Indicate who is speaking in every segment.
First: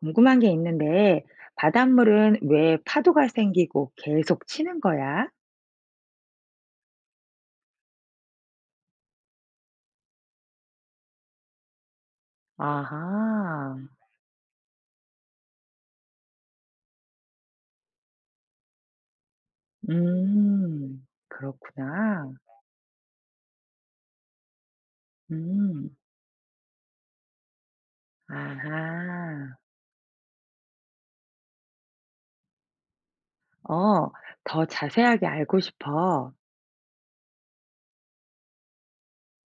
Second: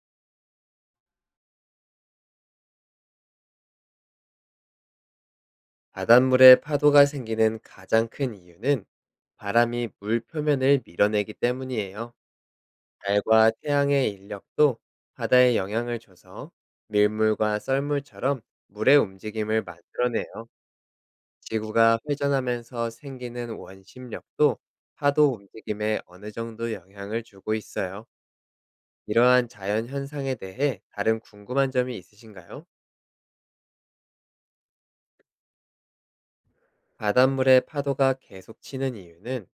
Speaker 1: 궁금한 게 있는데, 바닷물은 왜 파도가 생기고 계속 치는 거야?
Speaker 2: 바닷물에 파도가 생기는 가장 큰 이유는 바람이 물 표면을 밀어내기 때문이에요. 달과
Speaker 1: 아하.
Speaker 2: 태양의 인력도 바다에 영향을 줘서 밀물과 썰물처럼 물의 움직임을 만들어내요. 지구가
Speaker 1: 그렇구나.
Speaker 2: 회전하면서 생기는 원심력도 파도
Speaker 1: 음.
Speaker 2: 움직임에 어느 정도 영향을 주고 있어요.
Speaker 1: 아하.
Speaker 2: 이러한 자연 현상에 대해 다른 궁금한 점이 있으신가요?
Speaker 1: 어, 더 자세하게 알고 싶어.
Speaker 2: 바닷물에 파도가 계속 치는 이유는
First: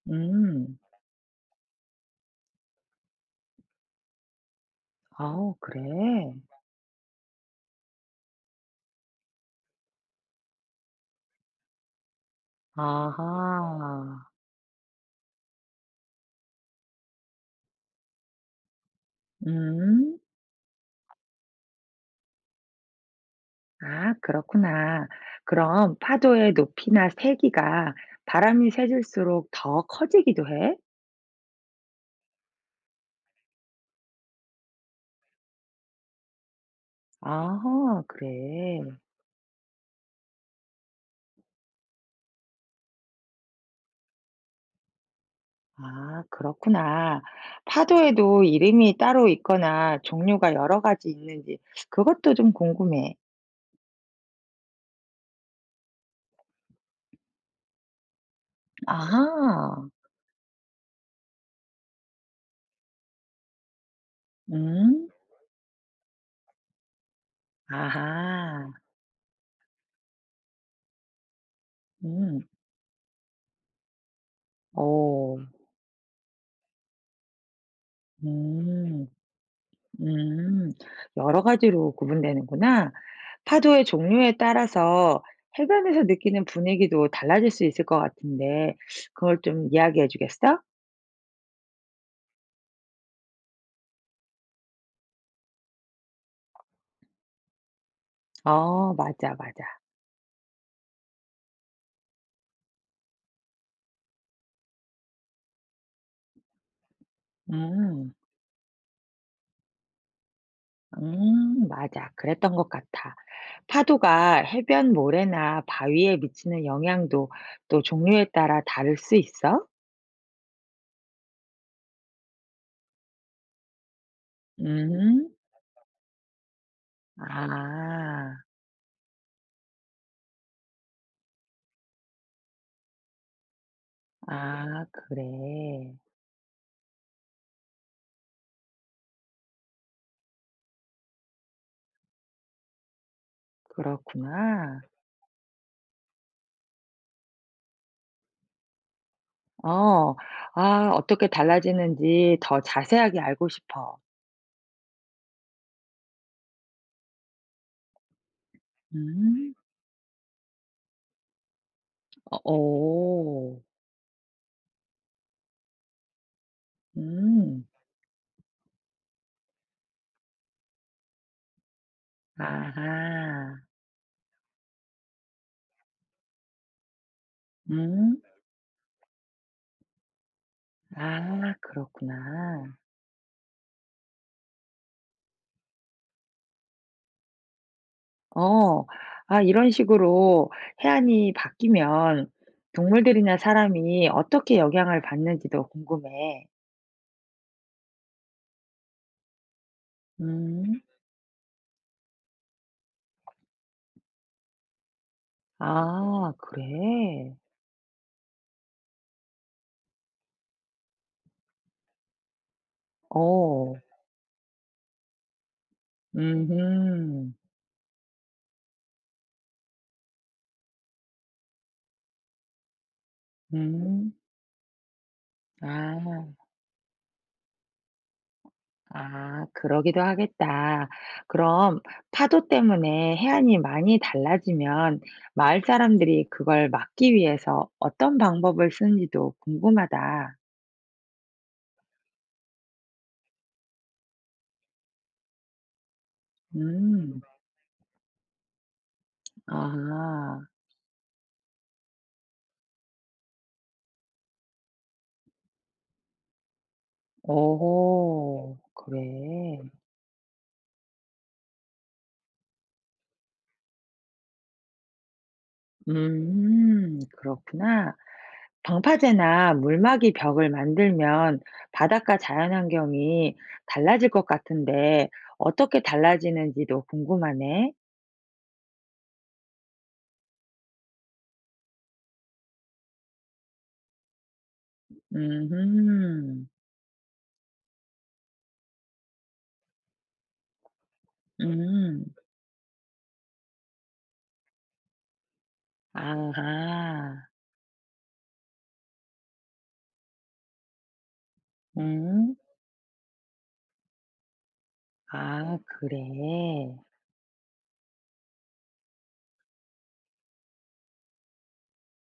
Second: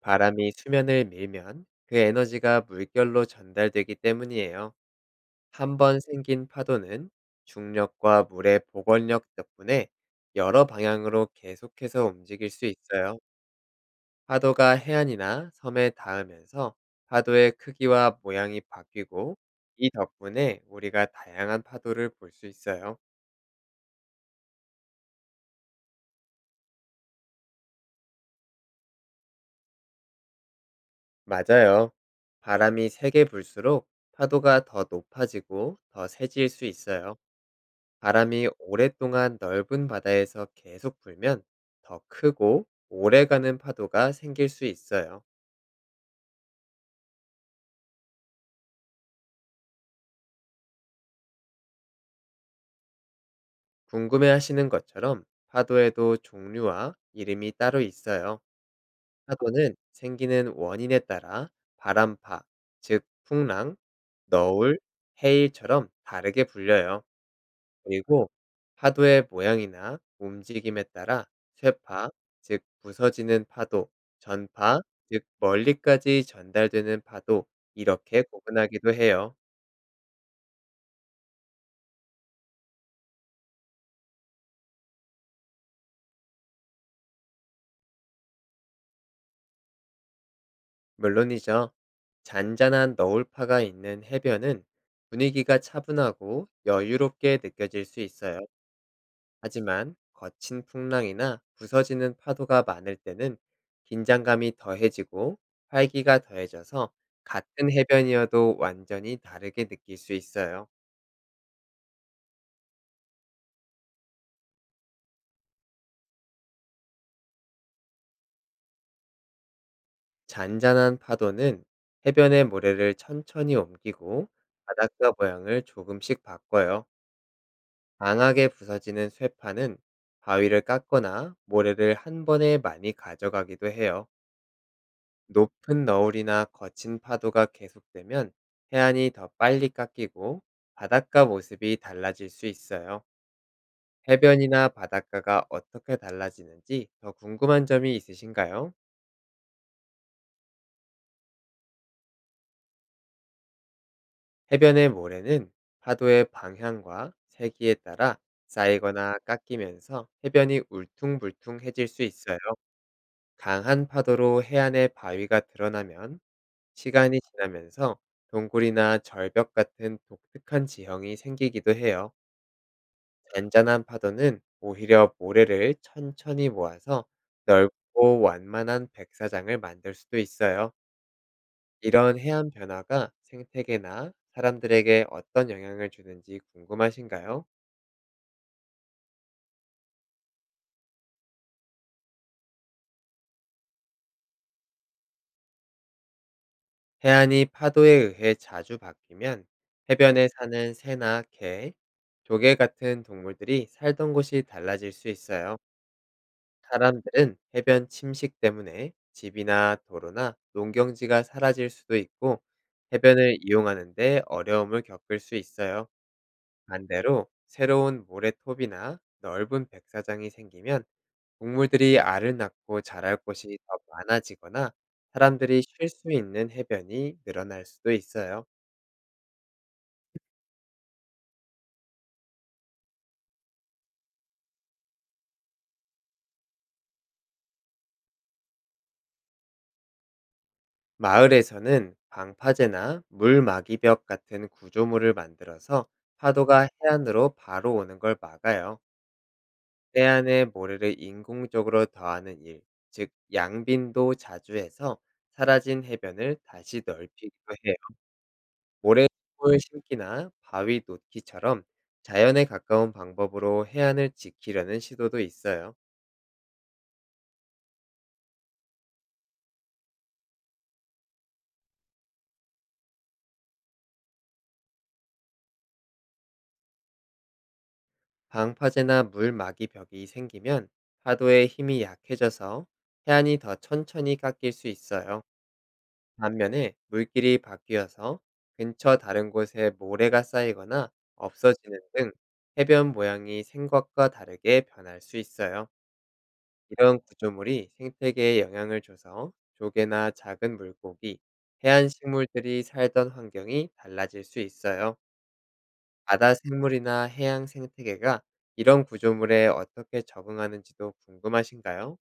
Speaker 2: 바람이
Speaker 1: 음.
Speaker 2: 수면을 밀면 그 에너지가 물결로 전달되기 때문이에요.
Speaker 1: 아우,
Speaker 2: 한 번
Speaker 1: 그래.
Speaker 2: 생긴 파도는 중력과 물의 복원력 덕분에 여러 방향으로 계속해서 움직일 수 있어요.
Speaker 1: 아하.
Speaker 2: 파도가 해안이나 섬에 닿으면서 파도의 크기와 모양이 바뀌고, 이
Speaker 1: 음.
Speaker 2: 덕분에 우리가 다양한 파도를 볼 수 있어요.
Speaker 1: 아, 그렇구나. 그럼 파도의 높이나 세기가 바람이 세질수록 더 커지기도 해?
Speaker 2: 맞아요. 바람이 세게 불수록 파도가 더 높아지고 더 세질 수 있어요.
Speaker 1: 아하,
Speaker 2: 바람이
Speaker 1: 그래.
Speaker 2: 오랫동안 넓은 바다에서 계속 불면 더 크고 오래가는 파도가 생길 수 있어요.
Speaker 1: 아, 그렇구나. 파도에도 이름이 따로 있거나 종류가 여러 가지 있는지 그것도 좀 궁금해.
Speaker 2: 궁금해 하시는 것처럼 파도에도 종류와 이름이 따로 있어요. 파도는
Speaker 1: 아하.
Speaker 2: 생기는 원인에 따라 바람파, 즉 풍랑, 너울,
Speaker 1: 음.
Speaker 2: 해일처럼 다르게 불려요. 그리고
Speaker 1: 아하.
Speaker 2: 파도의 모양이나 움직임에 따라 쇠파,
Speaker 1: 음.
Speaker 2: 즉 부서지는 파도, 전파, 즉
Speaker 1: 오.
Speaker 2: 멀리까지 전달되는 파도, 이렇게 구분하기도
Speaker 1: 음.
Speaker 2: 해요.
Speaker 1: 음. 여러 가지로 구분되는구나. 파도의 종류에 따라서 해변에서 느끼는 분위기도 달라질 수 있을 것 같은데 그걸 좀 이야기해 주겠어?
Speaker 2: 물론이죠. 잔잔한 너울파가 있는 해변은 분위기가 차분하고 여유롭게 느껴질 수 있어요.
Speaker 1: 어, 맞아, 맞아.
Speaker 2: 하지만 거친 풍랑이나 부서지는 파도가 많을 때는 긴장감이 더해지고 활기가 더해져서 같은
Speaker 1: 음.
Speaker 2: 해변이어도 완전히 다르게 느낄 수 있어요.
Speaker 1: 맞아. 그랬던 것 같아. 파도가 해변 모래나 바위에 미치는 영향도 또 종류에 따라 다를 수 있어?
Speaker 2: 잔잔한 파도는 해변의 모래를 천천히 옮기고 바닷가
Speaker 1: 음.
Speaker 2: 모양을 조금씩 바꿔요.
Speaker 1: 아.
Speaker 2: 강하게 부서지는 쇠파는 바위를 깎거나 모래를 한 번에 많이 가져가기도 해요.
Speaker 1: 아
Speaker 2: 높은
Speaker 1: 그래.
Speaker 2: 너울이나 거친 파도가 계속되면 해안이 더 빨리 깎이고 바닷가 모습이 달라질 수 있어요. 해변이나
Speaker 1: 그렇구나.
Speaker 2: 바닷가가 어떻게 달라지는지 더 궁금한 점이 있으신가요?
Speaker 1: 어. 아, 어떻게 달라지는지 더 자세하게 알고 싶어.
Speaker 2: 해변의 모래는 파도의 방향과 세기에 따라 쌓이거나
Speaker 1: 음.
Speaker 2: 깎이면서 해변이 울퉁불퉁해질 수
Speaker 1: 어,
Speaker 2: 있어요.
Speaker 1: 오.
Speaker 2: 강한 파도로 해안의 바위가 드러나면 시간이
Speaker 1: 음.
Speaker 2: 지나면서 동굴이나 절벽 같은 독특한 지형이 생기기도 해요.
Speaker 1: 아하.
Speaker 2: 잔잔한 파도는 오히려 모래를 천천히 모아서
Speaker 1: 음.
Speaker 2: 넓고 완만한 백사장을 만들 수도 있어요.
Speaker 1: 아,
Speaker 2: 이런 해안
Speaker 1: 그렇구나.
Speaker 2: 변화가 생태계나 사람들에게 어떤 영향을 주는지 궁금하신가요?
Speaker 1: 어. 아, 이런 식으로 해안이 바뀌면 동물들이나 사람이 어떻게 영향을 받는지도 궁금해.
Speaker 2: 해안이 파도에 의해 자주 바뀌면 해변에 사는
Speaker 1: 음.
Speaker 2: 새나 개, 조개 같은 동물들이 살던 곳이 달라질 수 있어요.
Speaker 1: 아 그래?
Speaker 2: 사람들은 해변 침식 때문에 집이나 도로나 농경지가 사라질 수도 있고, 해변을
Speaker 1: 어.
Speaker 2: 이용하는데 어려움을 겪을 수 있어요. 반대로
Speaker 1: 음음.
Speaker 2: 새로운 모래톱이나 넓은 백사장이 생기면 동물들이 알을 낳고 자랄 곳이 더
Speaker 1: 음.
Speaker 2: 많아지거나 사람들이 쉴 수
Speaker 1: 아.
Speaker 2: 있는 해변이 늘어날 수도 있어요.
Speaker 1: 아, 그러기도 하겠다. 그럼 파도 때문에 해안이 많이 달라지면 마을 사람들이 그걸 막기 위해서 어떤 방법을 쓰는지도 궁금하다.
Speaker 2: 마을에서는 방파제나 물막이벽 같은 구조물을 만들어서 파도가
Speaker 1: 음.
Speaker 2: 해안으로 바로 오는 걸 막아요.
Speaker 1: 아.
Speaker 2: 해안에 모래를 인공적으로 더하는 일, 즉 양빈도 자주 해서 사라진 해변을 다시 넓히기도 해요.
Speaker 1: 어
Speaker 2: 모래
Speaker 1: 그래.
Speaker 2: 심 심기나 바위 놓기처럼 자연에 가까운 방법으로 해안을 지키려는 시도도 있어요.
Speaker 1: 음, 그렇구나. 방파제나 물막이 벽을 만들면 바닷가 자연환경이 달라질 것 같은데 어떻게 달라지는지도 궁금하네.
Speaker 2: 방파제나 물막이 벽이 생기면 파도의 힘이 약해져서 해안이 더 천천히 깎일 수 있어요.
Speaker 1: 음음.
Speaker 2: 반면에 물길이 바뀌어서 근처 다른 곳에 모래가 쌓이거나 없어지는
Speaker 1: 음.
Speaker 2: 등 해변 모양이 생각과 다르게 변할 수 있어요. 이런
Speaker 1: 아하.
Speaker 2: 구조물이 생태계에 영향을 줘서 조개나 작은 물고기, 해안
Speaker 1: 음.
Speaker 2: 식물들이 살던 환경이 달라질 수 있어요.
Speaker 1: 아 그래.
Speaker 2: 바다 생물이나 해양 생태계가 이런 구조물에 어떻게 적응하는지도 궁금하신가요?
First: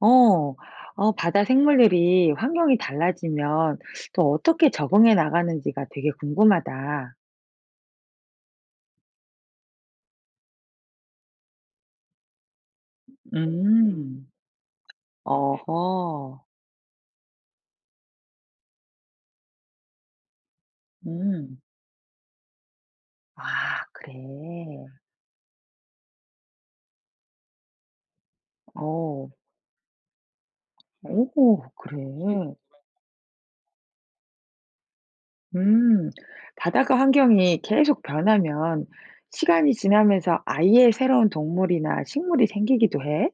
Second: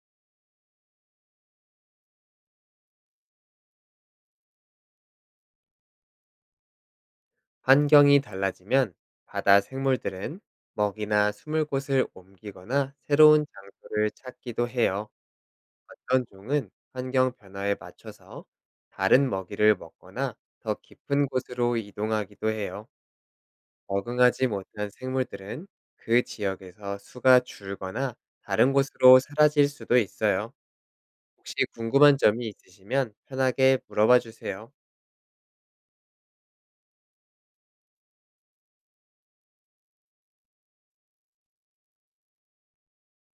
Speaker 1: 어. 어, 바다 생물들이 환경이 달라지면 또 어떻게 적응해 나가는지가 되게 궁금하다.
Speaker 2: 환경이 달라지면 바다 생물들은 먹이나 숨을 곳을 옮기거나 새로운 장소를
Speaker 1: 음.
Speaker 2: 찾기도 해요. 어떤
Speaker 1: 어허.
Speaker 2: 종은 환경 변화에 맞춰서 다른 먹이를 먹거나 더 깊은
Speaker 1: 음.
Speaker 2: 곳으로 이동하기도 해요.
Speaker 1: 아 그래.
Speaker 2: 적응하지 못한 생물들은 그 지역에서 수가 줄거나 다른 곳으로
Speaker 1: 어.
Speaker 2: 사라질 수도 있어요. 혹시
Speaker 1: 오 그래.
Speaker 2: 궁금한 점이 있으시면 편하게 물어봐 주세요.
Speaker 1: 음. 바다가 환경이 계속 변하면 시간이 지나면서 아예 새로운 동물이나 식물이 생기기도 해?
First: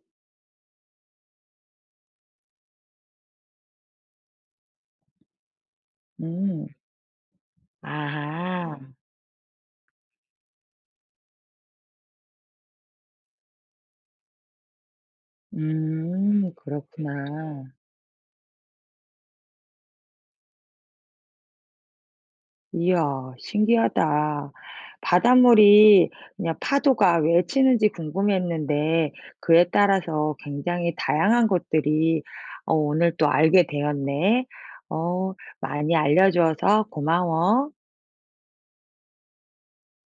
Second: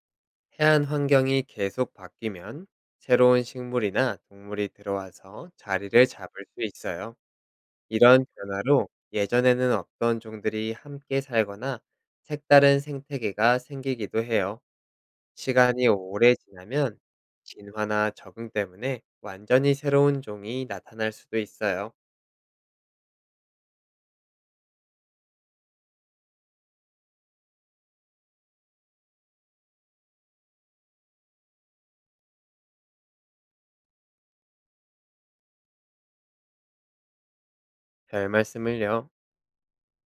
Speaker 2: 해안 환경이 계속 바뀌면 새로운 식물이나 동물이 들어와서 자리를 잡을 수
Speaker 1: 음.
Speaker 2: 있어요. 이런
Speaker 1: 아하.
Speaker 2: 변화로 예전에는 없던 종들이 함께 살거나 색다른 생태계가 생기기도 해요. 시간이 오래
Speaker 1: 음,
Speaker 2: 지나면
Speaker 1: 그렇구나.
Speaker 2: 진화나 적응 때문에 완전히 새로운 종이 나타날 수도 있어요.
Speaker 1: 이야 신기하다. 바닷물이 그냥 파도가 왜 치는지 궁금했는데 그에 따라서 굉장히 다양한 것들이 어 오늘 또 알게 되었네. 어, 많이 알려 줘서 고마워.
Speaker 2: 별 말씀을요.